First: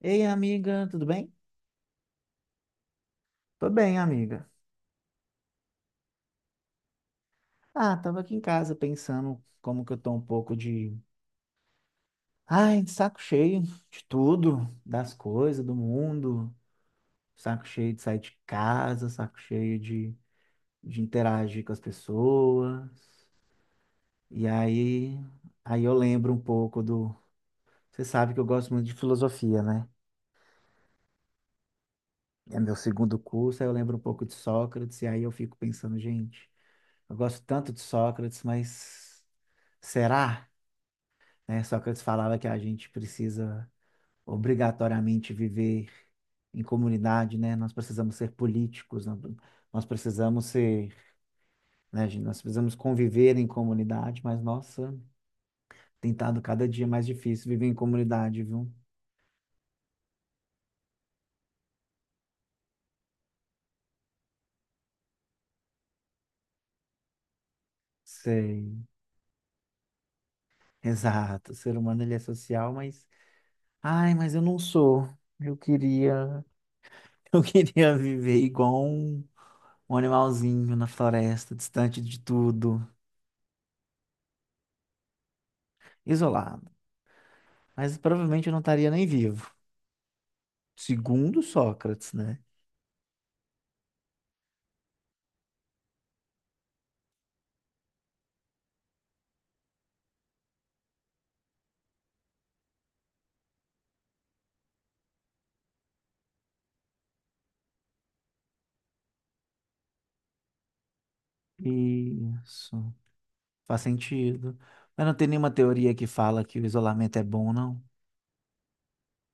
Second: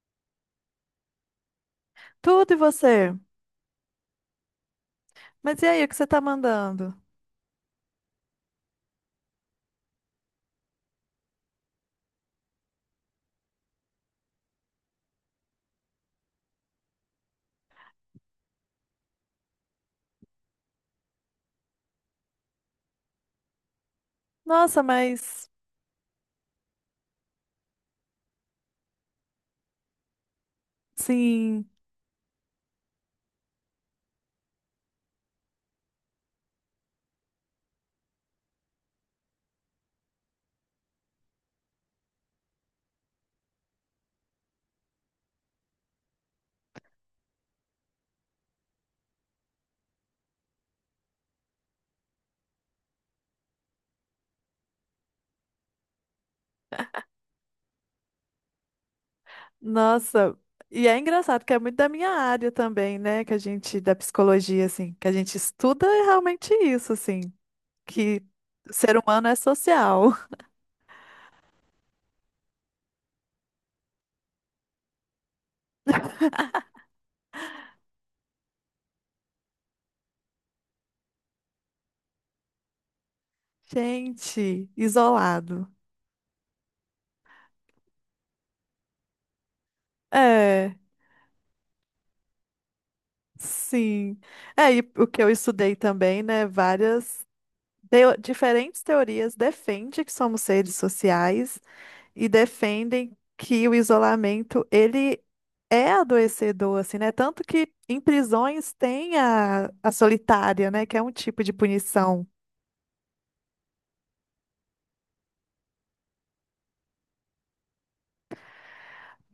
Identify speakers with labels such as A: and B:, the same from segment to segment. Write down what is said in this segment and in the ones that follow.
A: Ei, amiga, tudo bem?
B: Tudo e você?
A: Tô bem, amiga.
B: Mas e aí, o que você tá mandando?
A: Ah, tava aqui em casa pensando como que eu tô um pouco de, ai, de saco cheio de tudo, das coisas, do mundo, saco cheio de sair de casa, saco cheio de interagir com as pessoas. E
B: Nossa,
A: aí,
B: mas
A: aí eu lembro um pouco do, você sabe que eu gosto muito de filosofia, né?
B: sim,
A: É meu segundo curso, aí eu lembro um pouco de Sócrates e aí eu fico pensando, gente, eu gosto tanto de Sócrates, mas será? Né? Sócrates falava que a gente precisa obrigatoriamente viver em comunidade, né? Nós precisamos ser políticos, nós precisamos ser, né, gente? Nós precisamos conviver em comunidade, mas nossa, tem estado cada dia mais difícil viver em comunidade, viu?
B: nossa. E é engraçado que é muito da minha área também, né? Que a gente, da psicologia, assim, que a gente estuda é realmente isso, assim, que
A: Sei,
B: o ser humano é social.
A: exato. O ser humano ele é social, mas ai, mas eu não sou. Eu queria, eu queria viver igual um, um animalzinho na floresta, distante de tudo,
B: Gente, isolado.
A: isolado. Mas provavelmente eu não estaria nem vivo.
B: É,
A: Segundo Sócrates, né?
B: sim. É, e o que eu estudei também, né? Várias diferentes teorias defende que somos seres sociais e defendem que o isolamento ele é adoecedor, assim, né? Tanto que em prisões tem a solitária, né? Que é um tipo de punição.
A: Isso. Faz sentido. Mas não tem nenhuma teoria que fala que o isolamento é bom, não?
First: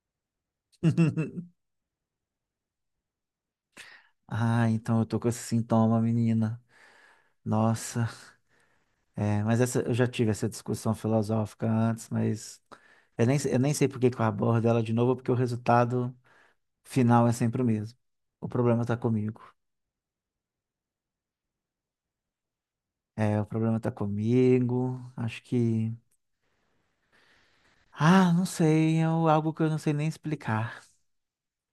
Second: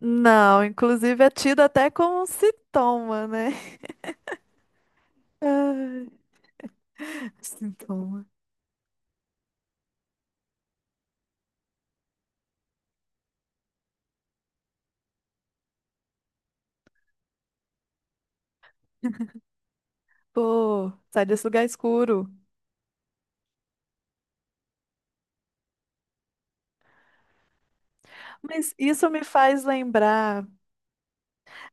B: Não, inclusive é tido até como um sintoma, né?
A: Ah, então eu tô com esse sintoma,
B: Ai,
A: menina. Nossa.
B: sintoma.
A: É, mas essa, eu já tive essa discussão filosófica antes, mas eu nem sei por que que eu abordo ela de novo, porque o resultado final é sempre o mesmo. O problema tá comigo.
B: Pô, sai desse lugar escuro.
A: É, o problema tá comigo. Acho que. Ah, não
B: Mas
A: sei. É
B: isso me
A: algo que
B: faz
A: eu não sei nem
B: lembrar.
A: explicar.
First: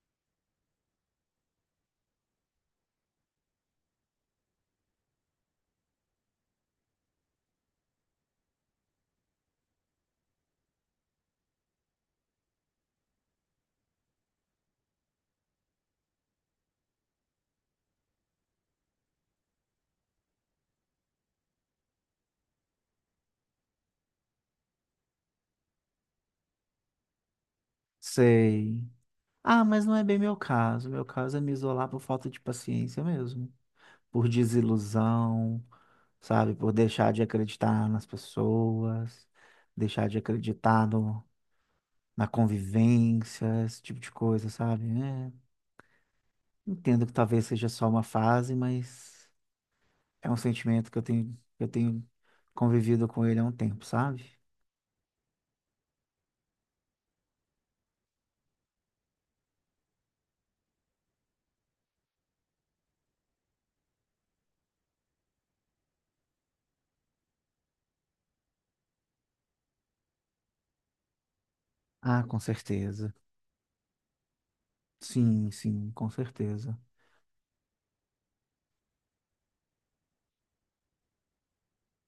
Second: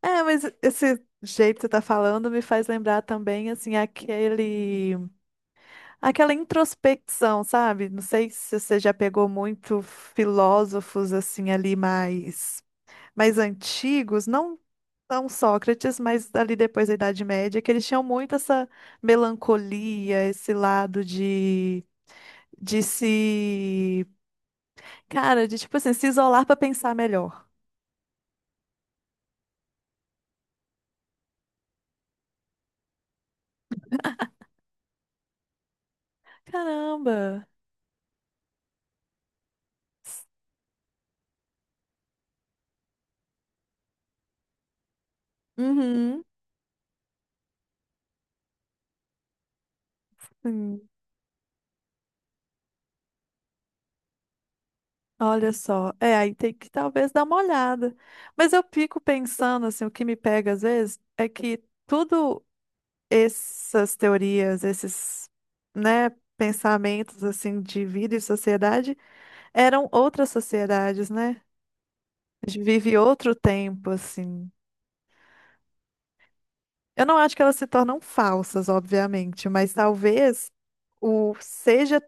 B: É, mas esse jeito que você tá falando me faz lembrar também, assim, aquele. Aquela introspecção, sabe? Não sei se você já pegou muito filósofos assim ali mais mais antigos, não não Sócrates, mas ali depois da Idade Média, que eles tinham muito essa melancolia, esse lado de se, cara, de tipo assim, se isolar para pensar melhor.
A: Sei. Ah, mas não é bem meu caso. Meu caso é me isolar por falta de paciência mesmo. Por desilusão, sabe? Por deixar de
B: Caramba.
A: acreditar nas pessoas, deixar de acreditar no, na convivência, esse tipo de coisa, sabe? É,
B: Uhum.
A: entendo que talvez seja só uma fase, mas é um
B: Sim.
A: sentimento que eu tenho convivido com ele há um tempo, sabe?
B: Olha só, é, aí tem que talvez dar uma olhada. Mas eu fico pensando assim, o que me pega às vezes é que tudo essas teorias, esses, né, pensamentos assim de vida e sociedade eram outras sociedades, né?
A: Ah, com
B: A gente vive
A: certeza.
B: outro tempo assim.
A: Sim, sim, com certeza.
B: Eu não acho que elas se tornam falsas, obviamente, mas talvez o seja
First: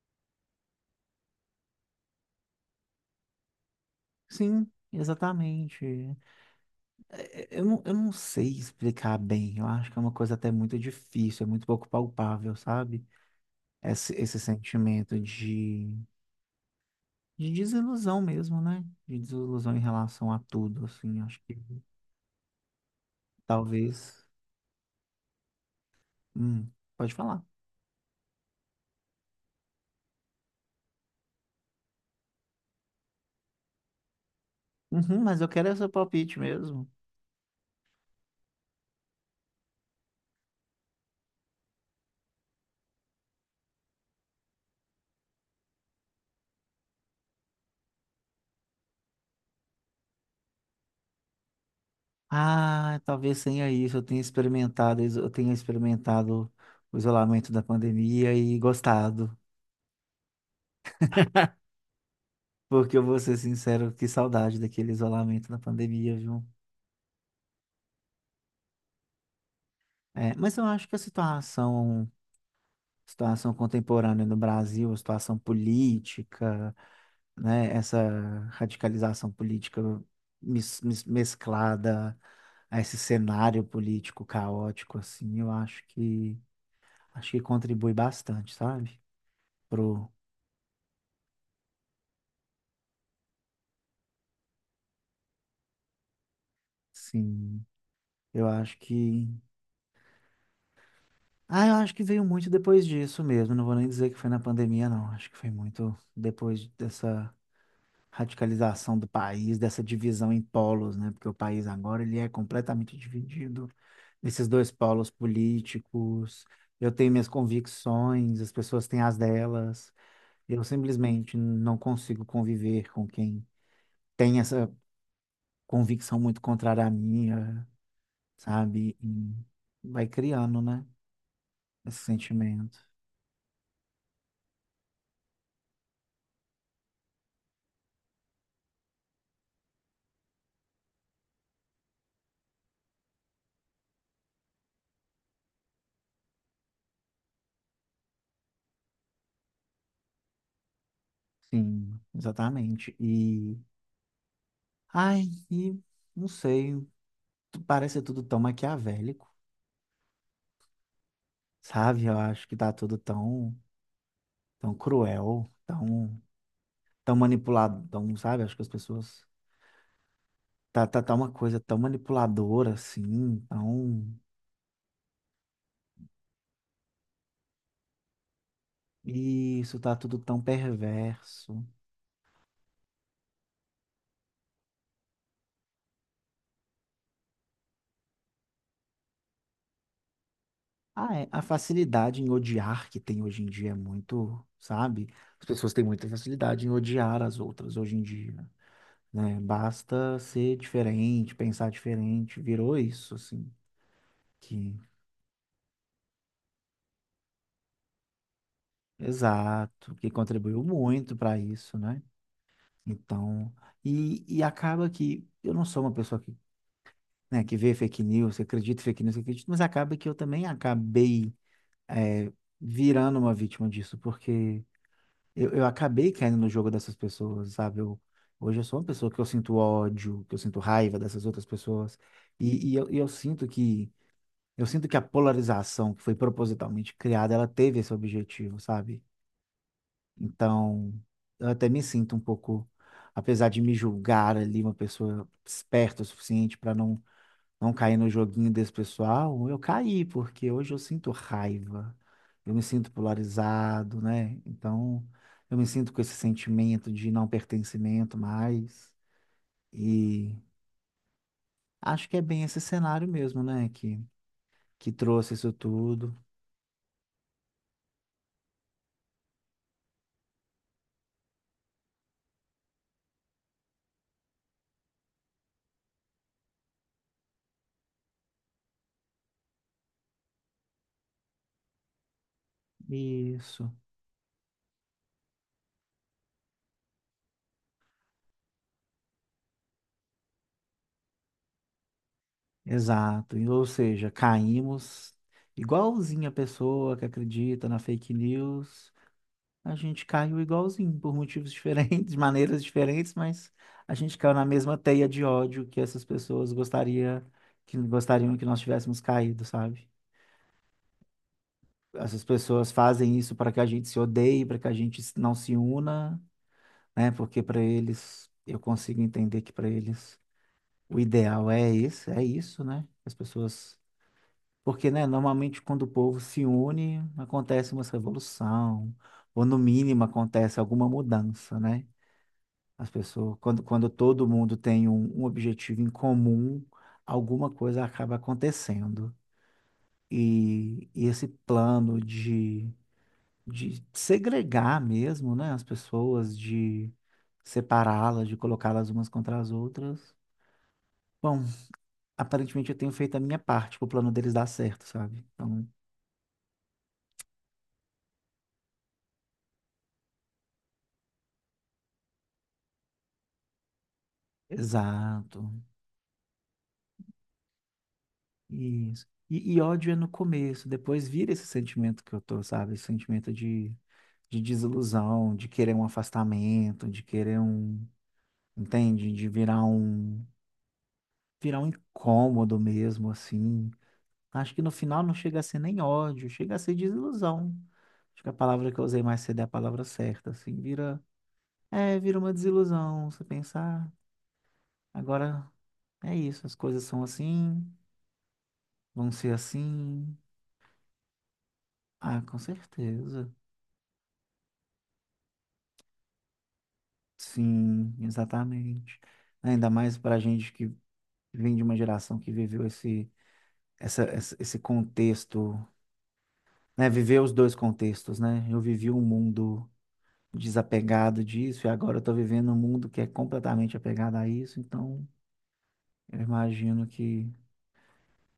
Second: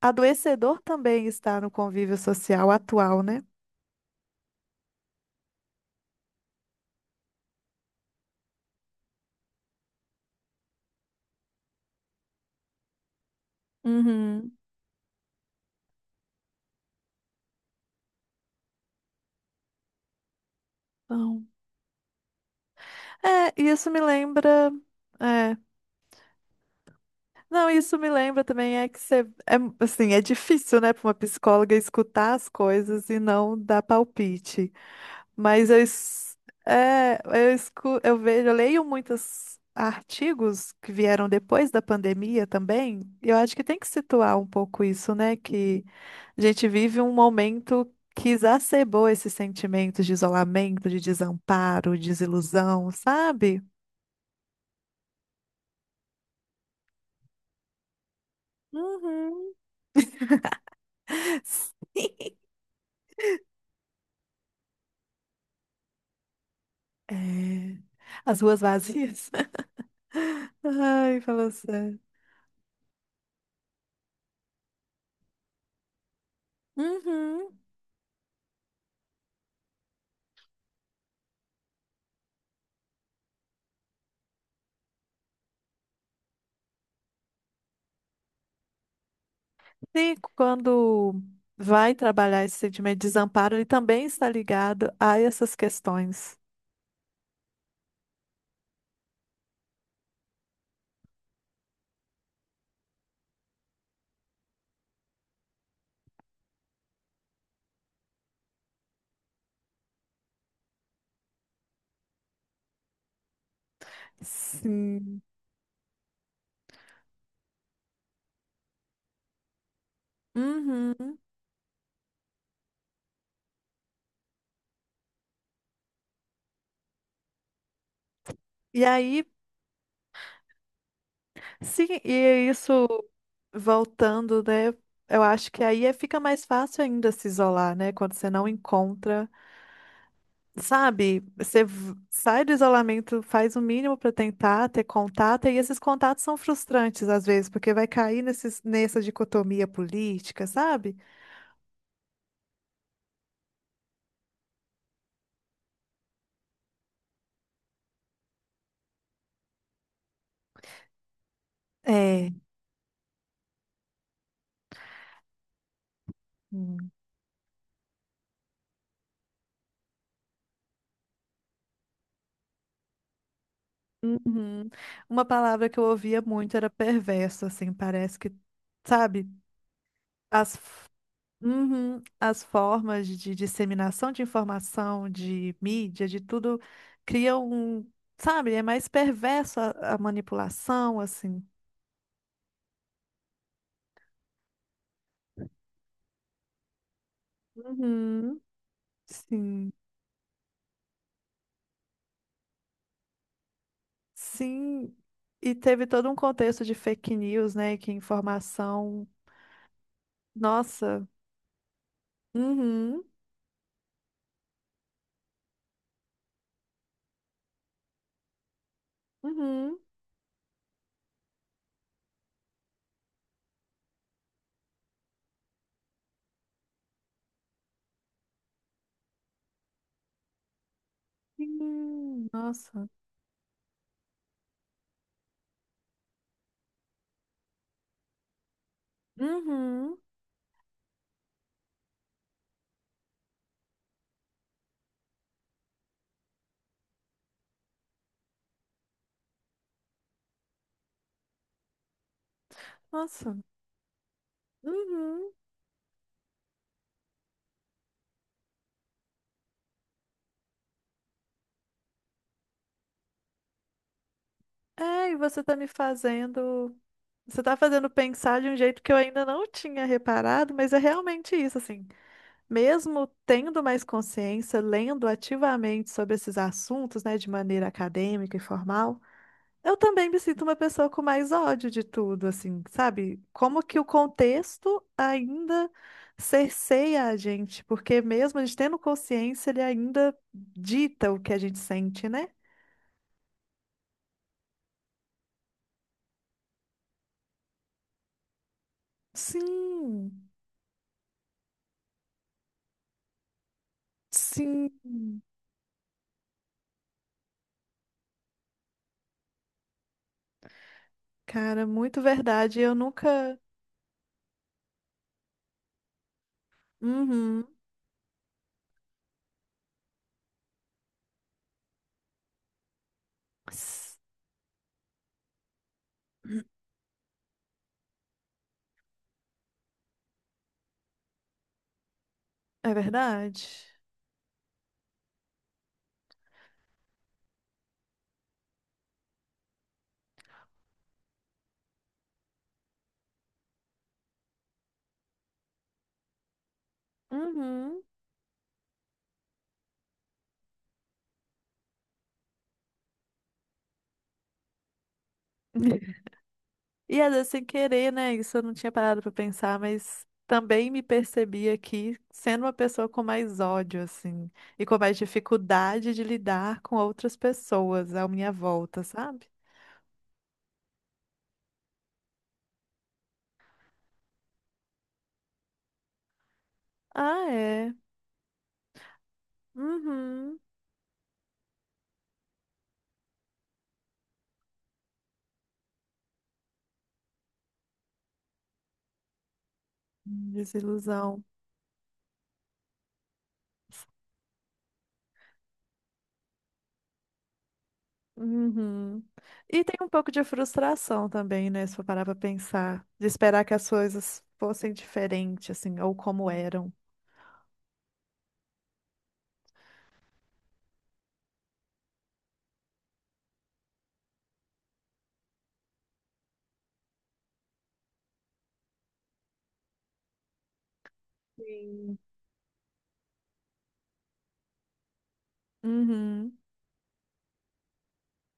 B: adoecedor também estar no convívio social atual, né?
A: Sim, exatamente. É, é, eu não sei explicar bem. Eu acho que é uma coisa até muito difícil, é muito pouco palpável, sabe? Esse
B: Uhum.
A: sentimento de desilusão mesmo, né? De desilusão em relação a tudo, assim. Acho
B: Então,
A: que
B: é, e isso me
A: talvez.
B: lembra. é,
A: Hum, pode falar.
B: Não, isso me lembra também é que você, é, assim, é difícil, né, para uma psicóloga escutar as coisas e não dar palpite.
A: Uhum, mas eu quero
B: Mas
A: é
B: eu,
A: seu palpite
B: es-
A: mesmo.
B: é, eu, eu vejo, eu leio muitos artigos que vieram depois da pandemia também. Eu acho que tem que situar um pouco isso, né, que a gente vive um momento que exacerbou esses sentimentos de isolamento, de desamparo, desilusão,
A: Ah, talvez
B: sabe?
A: tenha isso. Eu tenha experimentado, eu tenha experimentado o isolamento da pandemia e gostado.
B: Uhum.
A: Porque eu vou ser sincero, que saudade daquele isolamento da pandemia, viu?
B: É, as ruas vazias.
A: É, mas eu acho que a
B: Ai, falou sério.
A: situação, situação contemporânea no Brasil, a situação política,
B: Uhum.
A: né, essa radicalização política mesclada a esse cenário político caótico, assim, eu acho que contribui bastante, sabe? Pro,
B: E quando vai trabalhar esse sentimento de desamparo, ele também está ligado a essas questões.
A: sim, eu acho que, ah, eu acho que veio muito depois disso mesmo. Não vou nem dizer que foi na pandemia, não. Acho que foi muito depois dessa radicalização do país, dessa divisão em polos, né? Porque o país agora ele é completamente dividido nesses dois polos
B: Sim.
A: políticos. Eu tenho minhas convicções, as pessoas têm as delas. Eu
B: Uhum.
A: simplesmente não consigo conviver com quem tem essa convicção muito contrária à minha,
B: E
A: sabe?
B: aí,
A: E vai criando, né?
B: sim,
A: Esse
B: e
A: sentimento.
B: isso voltando, né? Eu acho que aí fica mais fácil ainda se isolar, né? Quando você não encontra. Sabe, você sai do isolamento, faz o mínimo para tentar ter contato, e esses contatos são frustrantes às vezes, porque vai cair nessa dicotomia política, sabe?
A: Sim, exatamente. Ai, e não sei, parece tudo tão maquiavélico. Sabe? Eu
B: É.
A: acho que tá tudo tão, tão cruel, tão,
B: Hum.
A: tão manipulado, tão, sabe? Acho que as pessoas. Tá uma coisa tão manipuladora assim, tão.
B: Uhum. Uma palavra que eu ouvia muito era perverso, assim, parece que, sabe,
A: Isso, tá tudo tão
B: as, f-
A: perverso.
B: uhum. As formas de disseminação de informação, de mídia, de tudo, criam um, sabe, é mais perverso a manipulação,
A: Ah, é, a
B: assim.
A: facilidade em odiar que tem hoje em dia é muito, sabe? As pessoas têm muita facilidade em odiar as outras hoje em dia,
B: Uhum.
A: né?
B: Sim,
A: Basta ser diferente, pensar diferente, virou isso, assim, que,
B: sim, e teve todo um contexto de fake news, né? Que informação.
A: exato, que contribuiu
B: Nossa,
A: muito para isso, né?
B: uhum,
A: Então, e acaba que eu não sou uma pessoa que, né, que vê fake news, que acredita em fake news, que acredita, mas
B: uhum,
A: acaba que eu também acabei é, virando uma vítima disso, porque eu acabei caindo no jogo dessas pessoas, sabe? Eu, hoje eu sou uma pessoa que eu sinto ódio, que eu sinto raiva dessas outras pessoas,
B: sim,
A: e, e eu,
B: nossa,
A: e eu sinto que eu sinto que a polarização que foi propositalmente criada, ela teve esse objetivo, sabe?
B: uhum,
A: Então, eu até me sinto um pouco, apesar de me julgar ali uma pessoa esperta o suficiente para não, não cair no joguinho desse pessoal, eu caí, porque hoje eu sinto raiva, eu me sinto
B: nossa,
A: polarizado, né? Então,
B: uhum.
A: eu me sinto com esse sentimento de não pertencimento mais. E acho que é bem esse cenário mesmo, né? Que
B: É, e
A: trouxe
B: você
A: isso
B: tá me
A: tudo.
B: fazendo. Você tá fazendo pensar de um jeito que eu ainda não tinha reparado, mas é realmente isso, assim. Mesmo tendo mais consciência, lendo ativamente sobre esses assuntos, né, de maneira acadêmica e formal. Eu também me sinto uma pessoa com mais ódio de tudo, assim, sabe? Como
A: Isso.
B: que o contexto ainda cerceia a gente, porque mesmo a gente tendo consciência, ele ainda dita o que a gente sente, né?
A: Exato. E, ou seja, caímos igualzinho a pessoa que acredita na fake news. A gente
B: Sim,
A: caiu igualzinho, por motivos diferentes, maneiras diferentes, mas a gente caiu na
B: sim,
A: mesma teia de ódio que essas pessoas gostaria, que gostariam que nós tivéssemos caído, sabe?
B: cara, muito
A: Essas
B: verdade.
A: pessoas
B: Eu
A: fazem isso
B: nunca.
A: para que a gente se odeie, para que a gente não se una, né? Porque
B: Uhum.
A: para eles, eu consigo entender que para eles o ideal é esse, é isso, né? As pessoas
B: S-
A: porque, né, normalmente quando o povo se une, acontece uma revolução, ou no mínimo acontece alguma mudança, né?
B: É
A: As pessoas,
B: verdade.
A: quando, quando todo mundo tem um, um objetivo em comum, alguma coisa acaba acontecendo. E esse plano de segregar mesmo, né, as pessoas, de
B: Uhum.
A: separá-las, de colocá-las umas contra as outras. Bom, aparentemente eu tenho feito a minha parte para o plano deles dar certo, sabe? Então,
B: E às vezes sem querer, né? Isso eu não tinha parado pra pensar, mas também me percebi aqui sendo uma pessoa com mais ódio, assim, e com mais
A: exato.
B: dificuldade de lidar com outras pessoas à minha volta,
A: Isso.
B: sabe?
A: E ódio é no começo, depois vira esse sentimento que eu tô, sabe? Esse sentimento de desilusão, de querer um afastamento, de
B: Ah,
A: querer
B: é.
A: um, entende? De
B: Uhum.
A: virar um incômodo mesmo, assim. Acho que no final não chega a ser nem ódio, chega a ser desilusão. Acho que a palavra que eu usei mais cedo é a palavra certa, assim, vira,
B: Desilusão.
A: é, vira uma desilusão, você pensar, agora é isso, as coisas são assim,
B: Uhum.
A: vão ser
B: E tem um pouco
A: assim.
B: de frustração também, né? Se eu parar pra
A: Ah, com
B: pensar, de
A: certeza.
B: esperar que as coisas fossem diferentes, assim, ou como eram.
A: Sim, exatamente. Ainda mais para a gente que vem de uma geração que viveu esse, essa, esse contexto, né? Viveu os dois contextos, né? Eu vivi um mundo desapegado disso e agora eu
B: Sim.
A: estou vivendo um mundo que é completamente apegado a isso. Então, eu
B: Uhum.
A: imagino que,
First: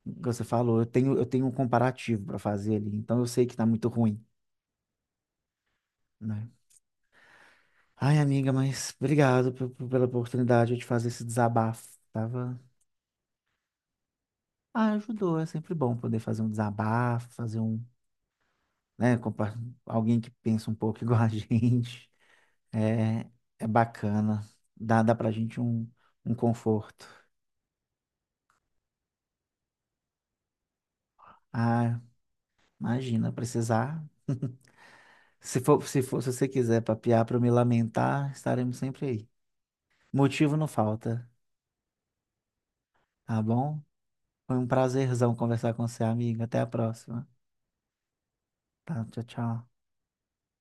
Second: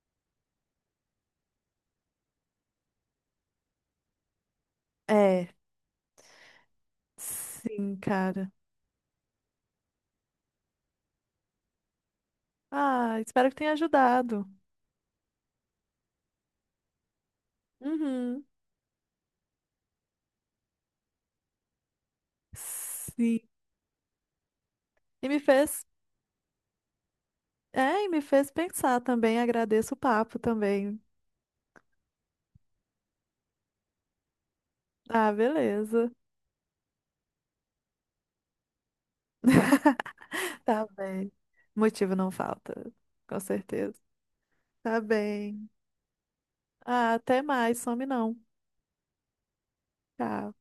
A: como você falou, eu tenho um comparativo para fazer ali. Então, eu sei que está muito ruim,
B: É,
A: né?
B: sim,
A: Ai,
B: cara.
A: amiga, mas obrigado pela oportunidade de fazer esse desabafo. Tava
B: Ah, espero que tenha ajudado.
A: Ah, ajudou. É sempre bom poder fazer um desabafo, fazer um,
B: Uhum.
A: né, alguém que pensa um pouco igual a gente. É,
B: Sim.
A: é bacana. Dá
B: E
A: pra
B: me
A: gente
B: fez,
A: um, um conforto.
B: é, e me fez pensar também. Agradeço o papo também.
A: Ah, imagina, precisar.
B: Ah,
A: Se for, se
B: beleza.
A: for, se você quiser papear para eu me lamentar, estaremos sempre aí. Motivo não
B: Tá
A: falta,
B: bem. Motivo não falta, com
A: tá bom?
B: certeza.
A: Foi um
B: Tá
A: prazerzão
B: bem.
A: conversar com você, amiga. Até a
B: Ah,
A: próxima.
B: até mais, some não.
A: Tá, tchau, tchau.
B: Tchau.